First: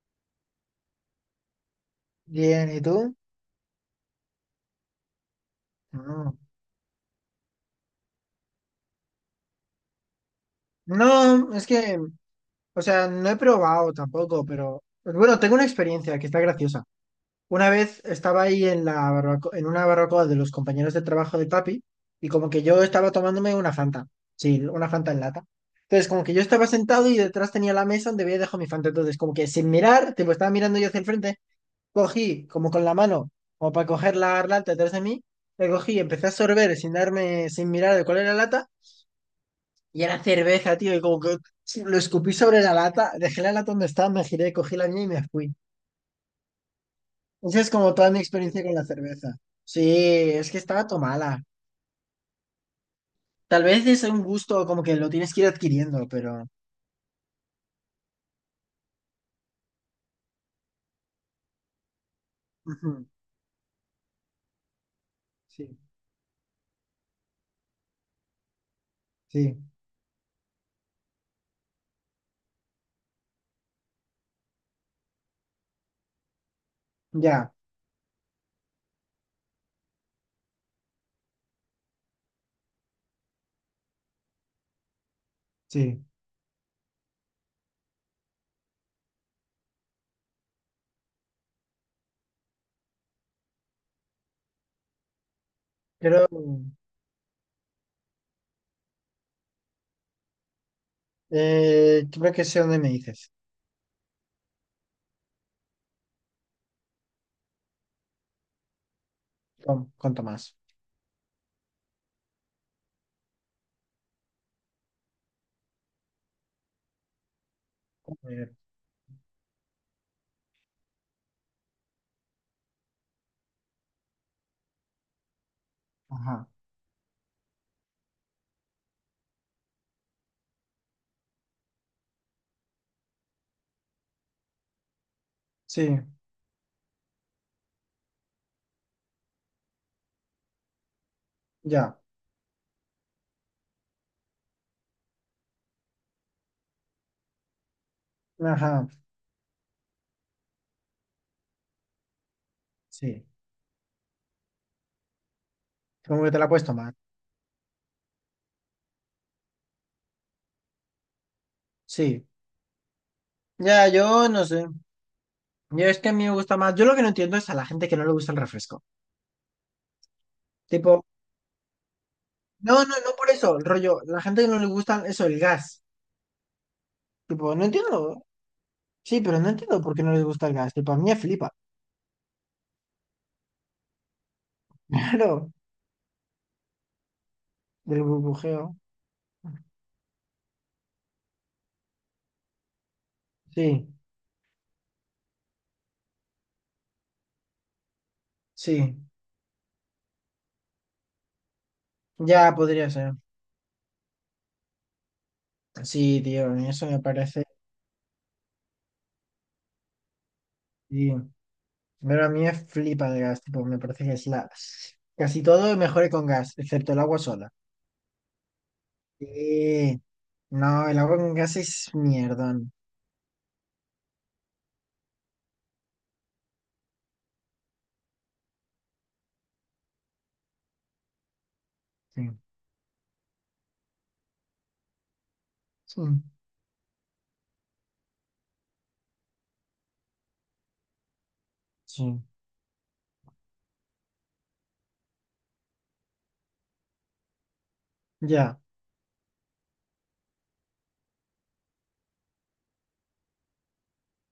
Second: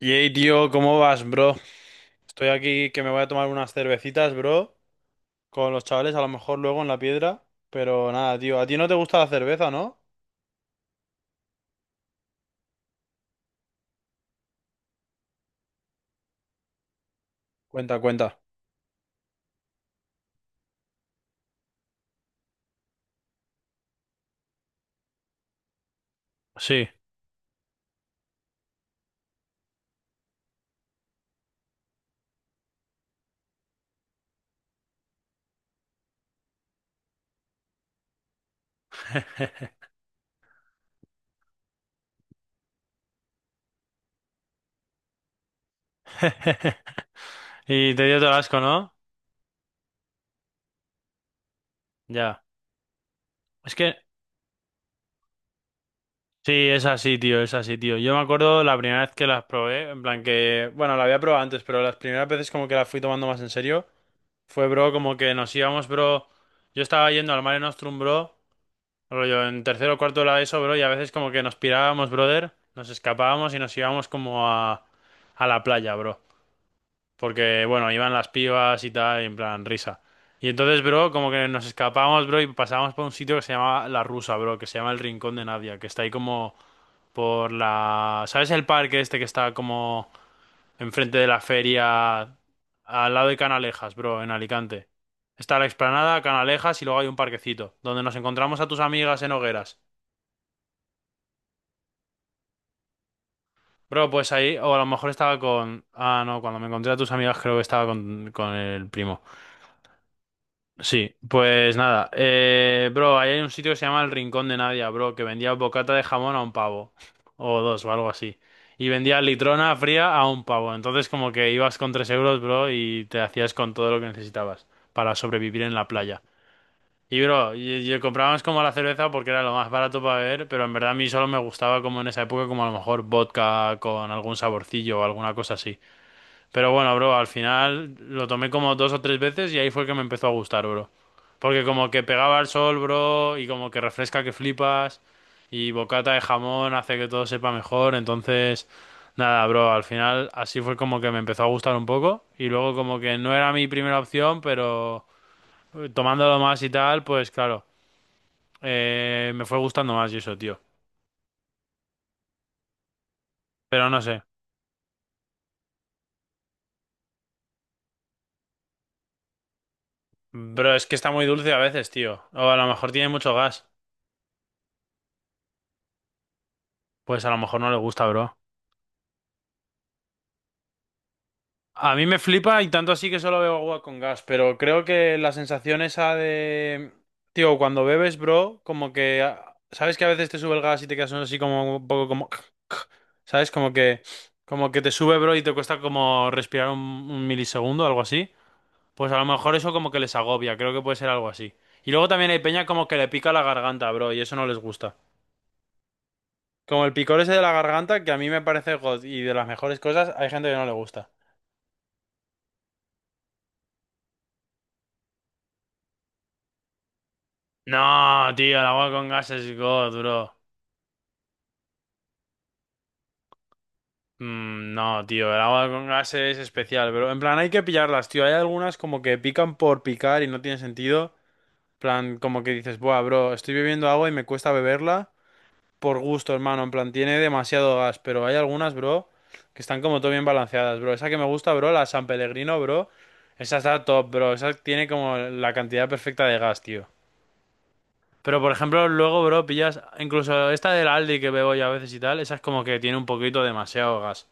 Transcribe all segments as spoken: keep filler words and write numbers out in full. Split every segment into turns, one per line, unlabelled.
Yay, tío, ¿cómo vas, bro? Estoy
Bien, ¿y
aquí que me
tú?
voy a tomar unas cervecitas, bro, con los chavales, a lo
No,
mejor luego en la piedra, pero nada, tío, a ti no te gusta la cerveza, ¿no?
no, es que, o sea, no he probado tampoco, pero bueno, tengo una experiencia que está graciosa. Una
Cuenta,
vez
cuenta.
estaba ahí en la barbaco- en una barbacoa de los compañeros de trabajo de papi y como que yo estaba tomándome una Fanta, sí, una Fanta en lata. Entonces, como que yo estaba
Sí.
sentado y detrás tenía la mesa donde había dejado mi Fanta. Entonces, como que sin mirar, tipo, estaba mirando yo hacia el frente, cogí como con la mano, como para coger la lata detrás de mí, la cogí, empecé a sorber sin darme, sin mirar de cuál era la lata. Y era cerveza, tío, y como que sí, lo escupí sobre la lata, dejé la lata donde estaba, me giré, cogí la mía y me fui. Esa es
Y
como
te
toda
dio
mi
todo el asco,
experiencia con la
¿no?
cerveza. Sí, es que estaba tomada.
Ya.
Tal
Es
vez
que
es un gusto como que lo tienes que ir adquiriendo, pero...
sí, es así, tío, es así, tío. Yo me acuerdo la primera vez que las probé, en plan que, bueno, la había probado antes, pero las primeras veces como que las fui
Ujú,
tomando más en serio, fue, bro, como que nos
sí,
íbamos, bro. Yo estaba yendo al Mare Nostrum, bro. Rollo,
sí,
en tercero o cuarto de la ESO, bro, y a veces como que nos pirábamos, brother, nos escapábamos y nos íbamos como a, a la playa, bro.
ya,
Porque, bueno, iban las pibas y tal, y en plan, risa. Y entonces, bro, como que nos escapábamos, bro, y pasábamos por un sitio que se llama La Rusa, bro, que se llama el Rincón de Nadia, que está
sí.
ahí como por la... ¿Sabes el parque este que está como enfrente de la feria, al lado de Canalejas, bro, en Alicante? Está la explanada,
Creo,
Canalejas y luego hay un parquecito, donde nos encontramos a tus amigas en hogueras.
eh, creo que sé dónde me dices,
Bro, pues ahí, o a lo mejor estaba con... Ah, no, cuando me encontré a tus amigas creo que estaba con, con el primo.
con, con Tomás.
Sí, pues nada. Eh, bro, ahí hay un sitio que se llama El Rincón de Nadia, bro, que vendía bocata de jamón a un pavo. O dos, o algo así.
Eh,
Y vendía litrona fría a un pavo. Entonces como que ibas con tres euros, bro, y te hacías con todo lo que necesitabas para sobrevivir en la playa.
Ajá,
Y bro, y, y comprábamos como la cerveza porque era lo más barato para beber, pero en verdad a mí solo me gustaba como en esa época, como a lo mejor vodka con algún saborcillo o alguna cosa así.
sí,
Pero bueno, bro, al final lo tomé como dos o tres veces y ahí fue que me empezó a gustar, bro. Porque como
ya,
que pegaba al sol, bro, y como que refresca que flipas, y bocata de jamón hace que todo sepa mejor, entonces...
ajá,
Nada, bro, al final así fue como que me empezó a gustar un poco y luego como que
sí.
no era mi primera opción, pero eh,
Como que
tomándolo
te la
más
puedes
y
tomar.
tal, pues claro. Eh, me fue gustando más y eso, tío.
Sí, ya,
Pero no sé.
yo no sé. Yo es que a mí me gusta más. Yo lo que no entiendo es a la gente que no le gusta el refresco.
Bro, es que
Tipo,
está muy dulce a veces, tío. O a lo
no,
mejor
no,
tiene
no por
mucho
eso, el
gas.
rollo. La gente que no le gusta eso, el gas.
Pues a lo
Tipo,
mejor
no
no le gusta,
entiendo.
bro.
Sí, pero no entiendo por qué no les gusta el gas. Tipo, a mí me flipa.
A mí me flipa y tanto así que solo bebo agua con gas. Pero creo que la
Claro,
sensación esa de... Tío, cuando
del
bebes, bro,
burbujeo.
como que... ah, ¿sabes que a veces te sube el gas y te quedas así como un poco como... ¿Sabes? Como
Sí,
que... Como que te sube, bro, y te cuesta como respirar un, un milisegundo, algo así.
sí.
Pues a lo mejor eso como que les agobia, creo que puede ser algo así. Y luego también hay
Ya
peña como
podría
que le
ser.
pica la garganta, bro, y eso no les gusta.
Sí, tío, a mí
Como
eso
el
me
picor ese de
parece.
la garganta, que a mí me parece god y de las mejores cosas, hay gente que no le gusta.
Sí. Pero a mí me flipa el gas. Tipo, me parece que es la. Casi todo mejore con gas, excepto el agua sola.
No, tío, el agua con gas es god,
Sí.
bro.
No, el agua con gas es mierdón.
Mm, no, tío, el agua con gas es especial, bro. En plan, hay que pillarlas, tío. Hay algunas como que pican por picar y no tiene sentido. En plan,
Sí.
como que dices, buah, bro, estoy bebiendo agua y me cuesta beberla. Por
Sí.
gusto, hermano. En plan, tiene demasiado gas, pero hay algunas, bro, que están como todo bien balanceadas, bro. Esa que me gusta, bro, la San
Sí,
Pellegrino, bro. Esa está top, bro. Esa tiene como la cantidad perfecta de gas, tío. Pero, por
ya,
ejemplo, luego, bro, pillas... Incluso esta del Aldi que bebo yo a veces y tal, esa es como que tiene un poquito demasiado gas.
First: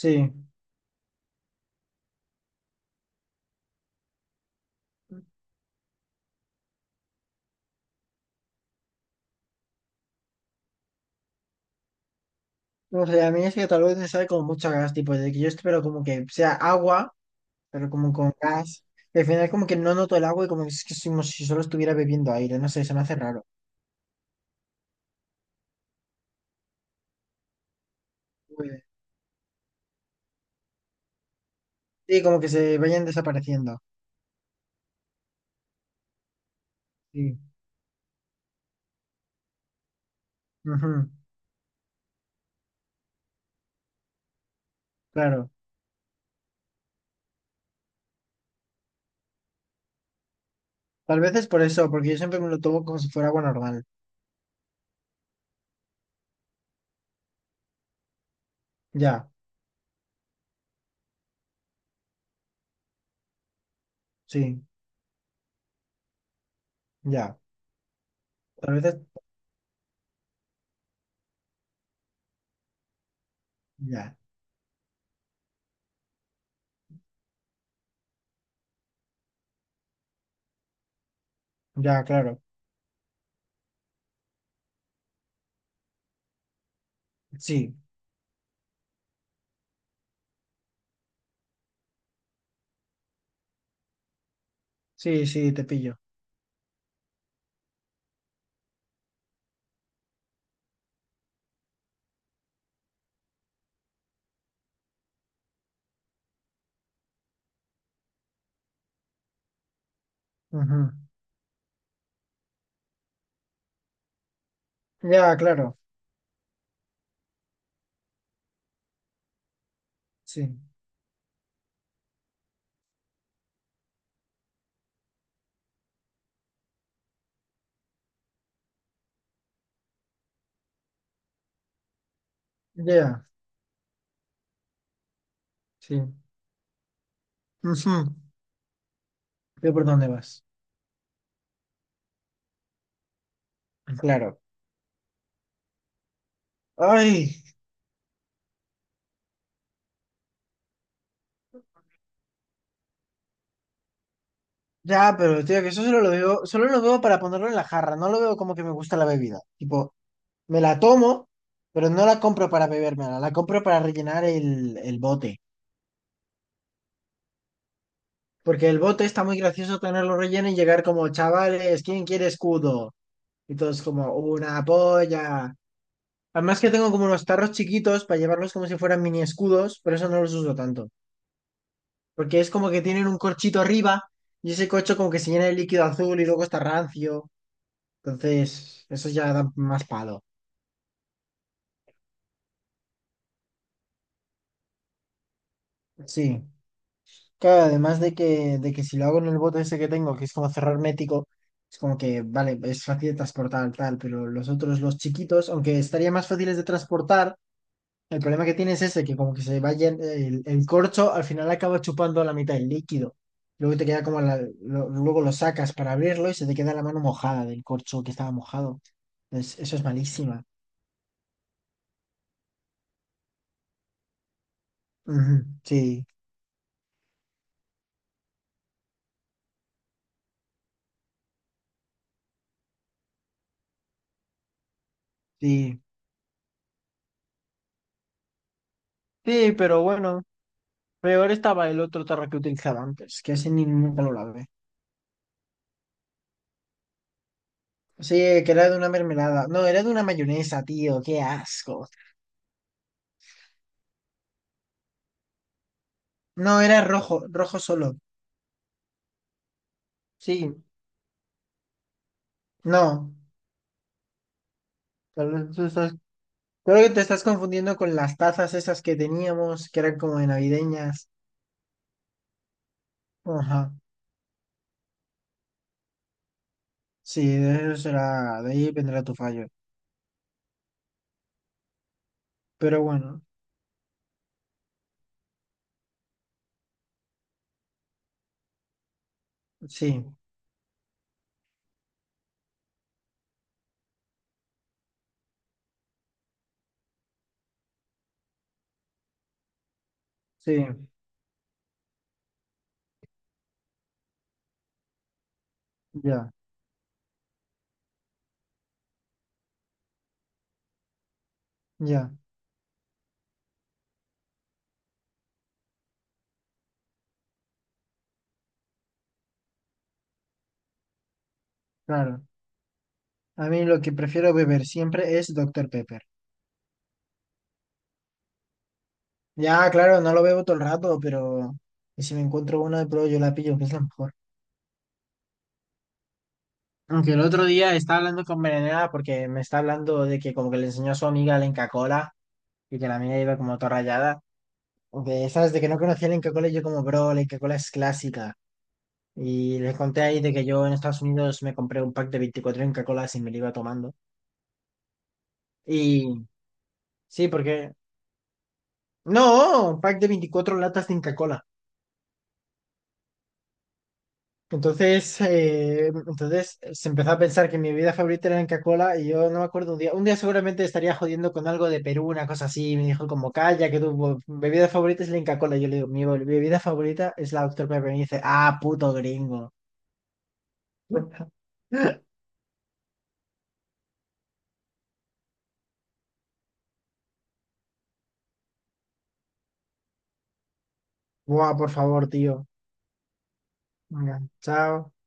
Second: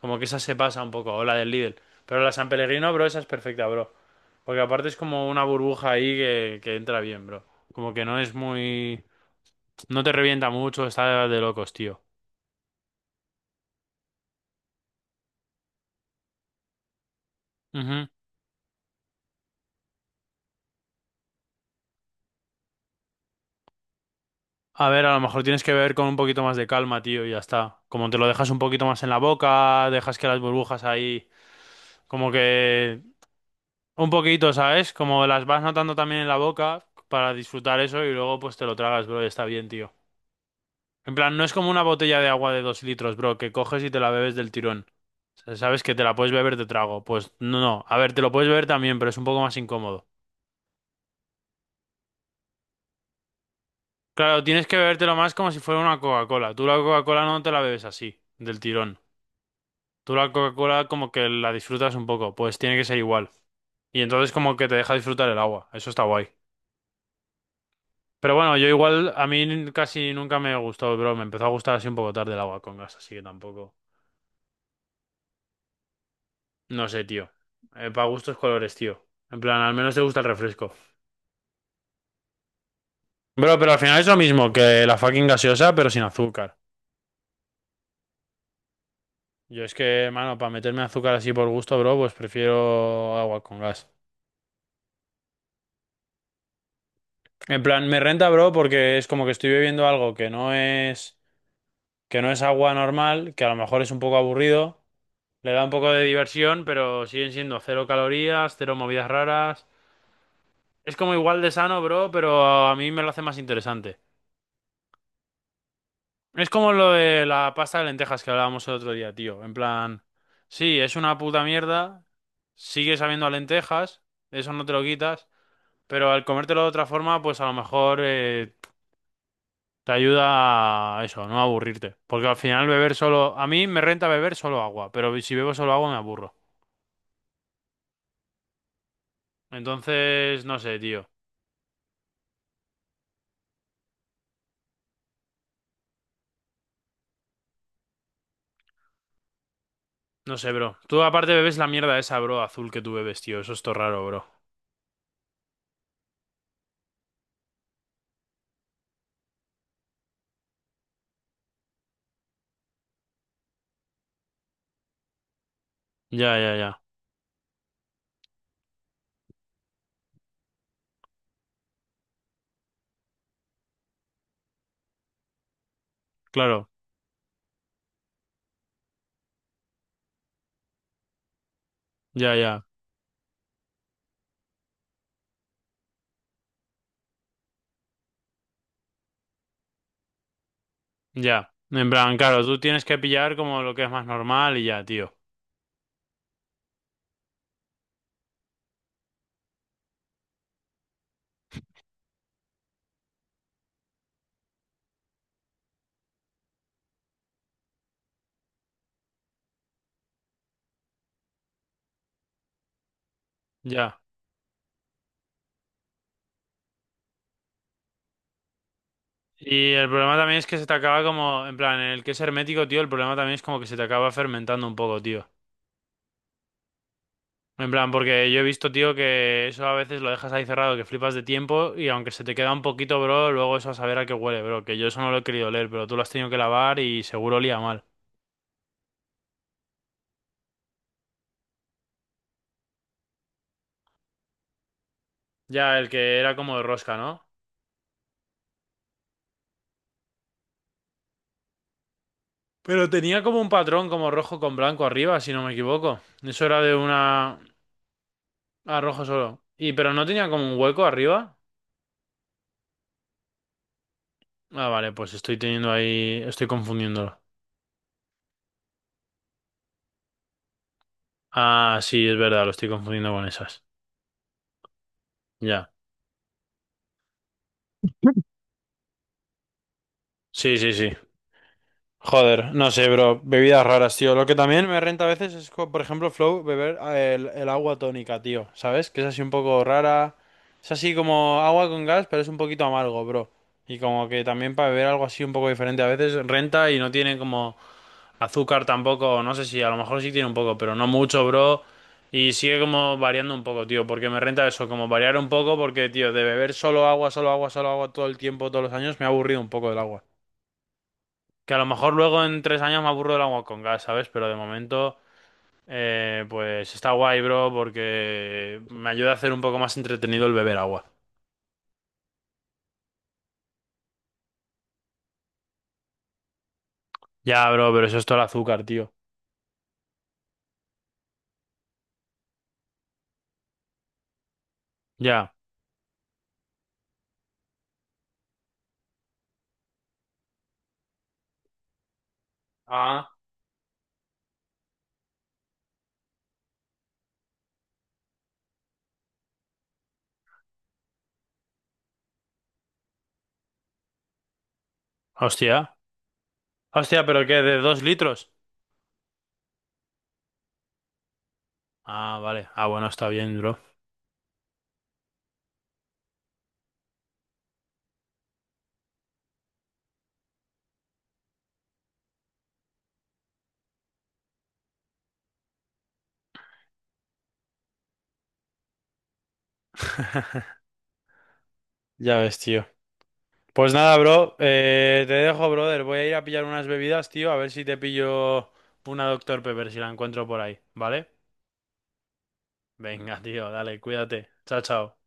Como que esa se pasa un poco, o la del Lidl. Pero la San Pellegrino, bro, esa es perfecta, bro. Porque aparte es como una burbuja ahí que, que entra bien, bro. Como que no es muy... No te revienta mucho, está de locos, tío.
No sé, a mí es que tal vez me sabe como mucho a gas, tipo, de que yo espero como que sea agua, pero
Ujú.
como con gas. Y al final como que no noto el agua y como que es que es como si solo estuviera bebiendo aire, no sé, se me hace raro.
A ver, a lo mejor tienes que beber con un poquito más de calma, tío, y ya está. Como te lo dejas un
Uy.
poquito más en la boca, dejas que las burbujas ahí,
Sí,
como
como que se
que
vayan desapareciendo.
un poquito, ¿sabes? Como las vas notando también en la boca para
Sí.
disfrutar eso y luego pues te lo tragas, bro, y está bien, tío.
Ujú,
En plan, no es como una botella de agua de dos litros, bro, que coges y te la bebes del tirón. O
claro.
sea, sabes que te la puedes beber de trago. Pues no, no. A ver, te lo puedes beber también, pero es un poco más incómodo.
Tal vez es por eso, porque yo siempre me lo tomo como si fuera agua normal.
Claro, tienes que bebértelo más como si fuera una Coca-Cola. Tú la Coca-Cola no te la bebes así, del tirón.
Ya,
Tú la Coca-Cola como que la disfrutas un poco, pues tiene que ser igual. Y entonces como
sí,
que te deja disfrutar el agua, eso está guay.
ya.
Pero bueno, yo
Tal vez es...
igual, a mí casi nunca me gustó, bro, me empezó a gustar así un poco tarde el agua con gas, así que tampoco.
Ya,
No sé, tío. Para gustos colores, tío. En plan, al menos te gusta el refresco.
ya, claro.
Bro, pero al final es lo mismo que la fucking gaseosa, pero sin azúcar.
Sí,
Yo es que, mano, para meterme azúcar así por gusto, bro, pues prefiero agua con gas.
sí, sí, te pillo.
En plan, me renta, bro, porque es como que estoy bebiendo algo que no es que no es agua normal, que a lo mejor es un poco aburrido, le da un poco de diversión, pero siguen siendo cero calorías, cero movidas raras.
Ujú.
Es como igual de sano, bro, pero a mí me lo hace más interesante.
Ya, claro.
Es como lo de la pasta de lentejas que hablábamos el otro día, tío. En plan,
Sí.
sí, es una puta mierda, sigue sabiendo a lentejas, eso no te lo quitas, pero al comértelo de otra forma, pues a lo mejor eh, te ayuda a eso, no aburrirte. Porque al final beber
Ya,
solo, a mí me renta beber solo agua, pero si bebo solo agua me
sí.
aburro.
Ujú. Veo por dónde
Entonces,
vas.
no sé, tío.
Claro. Ay,
No sé, bro. Tú aparte bebes la mierda esa, bro, azul que tú bebes, tío. Eso es todo raro, bro.
ya, pero tío, que eso solo lo veo, solo lo veo para ponerlo en la jarra. No lo veo como que me gusta la bebida. Tipo, me la tomo, pero no la compro para bebérmela. La compro para rellenar el, el bote.
Ya, ya, ya.
Porque el bote está muy gracioso tenerlo relleno y llegar como, chavales, ¿quién quiere escudo? Y todos como, una polla. Además
Claro.
que tengo como unos tarros chiquitos para llevarlos como si fueran mini escudos, pero eso no los uso tanto.
Ya,
Porque es
ya.
como que tienen un corchito arriba y ese corcho como que se llena de líquido azul y luego está rancio. Entonces, eso ya da más palo.
Ya. En plan, claro, tú tienes que pillar como lo que es más normal y ya, tío.
Sí. Claro, además de que, de que si lo hago en el bote ese que tengo, que es como cerrar hermético, es como que, vale, es fácil de transportar, tal, pero los otros, los chiquitos, aunque estaría más fáciles de transportar, el problema que tiene es ese, que como que se va el, el corcho al final acaba chupando la mitad del líquido. Luego te
Ya.
queda como la, lo- luego lo sacas para abrirlo y se te queda la mano mojada del corcho que estaba mojado. Es-
Y
eso es
el problema también
malísima.
es que se te acaba como, en plan, en el que es hermético, tío, el problema también es como que se te acaba fermentando un poco, tío.
Ujú, sí,
En plan, porque yo he visto, tío, que eso a veces lo dejas ahí cerrado, que flipas de tiempo y aunque se te queda un poquito, bro, luego eso a saber a qué huele, bro, que yo eso no lo he querido leer,
sí.
pero tú lo has tenido que lavar y seguro olía mal.
Sí, pero bueno, peor estaba el otro tarro que utilizaba antes, que ese ni nunca lo lavé.
Ya, el que era como de rosca, ¿no?
Sí, que era de una mermelada. No, era de una mayonesa, tío, qué asco.
Pero tenía como un patrón como rojo con blanco arriba, si no me equivoco. Eso era
No,
de
era rojo,
una...
rojo solo.
A rojo solo. Y pero no tenía como un
Sí,
hueco arriba.
no.
Ah, vale, pues
Tal
estoy
vez tú
teniendo
estás.
ahí... Estoy
Creo que te
confundiéndolo.
estás confundiendo con las tazas esas que teníamos, que eran como de navideñas.
Ah, sí, es verdad, lo estoy confundiendo con esas.
Ajá.
Ya.
Sí, de eso será, de ahí vendrá tu fallo.
Sí, sí, sí. Joder, no
Pero
sé, bro.
bueno,
Bebidas raras, tío. Lo que también me renta a veces es, co- por ejemplo, Flow, beber ah, el, el agua tónica, tío. ¿Sabes? Que es así un poco
sí,
rara. Es así como agua con gas, pero es un poquito amargo, bro. Y como que también para beber algo así un poco diferente a veces renta y no tiene como azúcar tampoco. No sé si a lo mejor sí tiene un poco,
sí,
pero no mucho, bro. Y sigue como variando un poco, tío. Porque me renta eso, como variar un poco, porque, tío, de
ya,
beber solo agua, solo agua, solo agua todo el tiempo, todos los años, me ha aburrido un poco del agua. Que a lo mejor
ya,
luego en tres años me aburro del agua con gas, ¿sabes? Pero de momento, eh, pues está guay, bro, porque me ayuda a hacer un poco más entretenido el beber agua.
claro. A mí lo que prefiero beber siempre es Doctor Pepper.
Ya, bro, pero eso es todo el azúcar, tío.
Ya, claro, no lo bebo todo el rato, pero y si me encuentro una de prueba yo la pillo, que es la mejor.
Ya.
Aunque el otro día estaba hablando con Berenera porque me está hablando de que como que le enseñó a su amiga la Inca Kola y que la
Ah,
mía iba como toda rayada. De, ¿sabes? De que no conocía el Inca Kola y yo como, bro, la Inca Kola es clásica. Y les conté ahí de que yo en Estados Unidos me compré un pack de veinticuatro Inca Kolas y me lo iba tomando.
hostia.
Y
Hostia, ¿pero
sí,
qué? ¿De
porque...
dos litros?
No, un pack de veinticuatro latas de Inca Kola.
Ah, vale. Ah, bueno, está bien, bro.
Entonces, eh, entonces se empezó a pensar que mi bebida favorita era la Inca Kola y yo no me acuerdo un día. Un día seguramente estaría jodiendo con algo de Perú, una cosa así. Y me dijo como, calla, que tu bebida favorita es la Inca Kola. Yo le digo, mi bebida favorita es la doctor Pepper. Y me dice, ah, puto gringo.
Ya ves, tío. Pues nada, bro. Eh, te dejo, brother. Voy a ir a pillar unas bebidas, tío. A ver si te pillo una doctor Pepper, si la encuentro por ahí, ¿vale?
Buah, por favor, tío.
Venga, tío, dale,
Venga,
cuídate. Chao,
chao.
chao.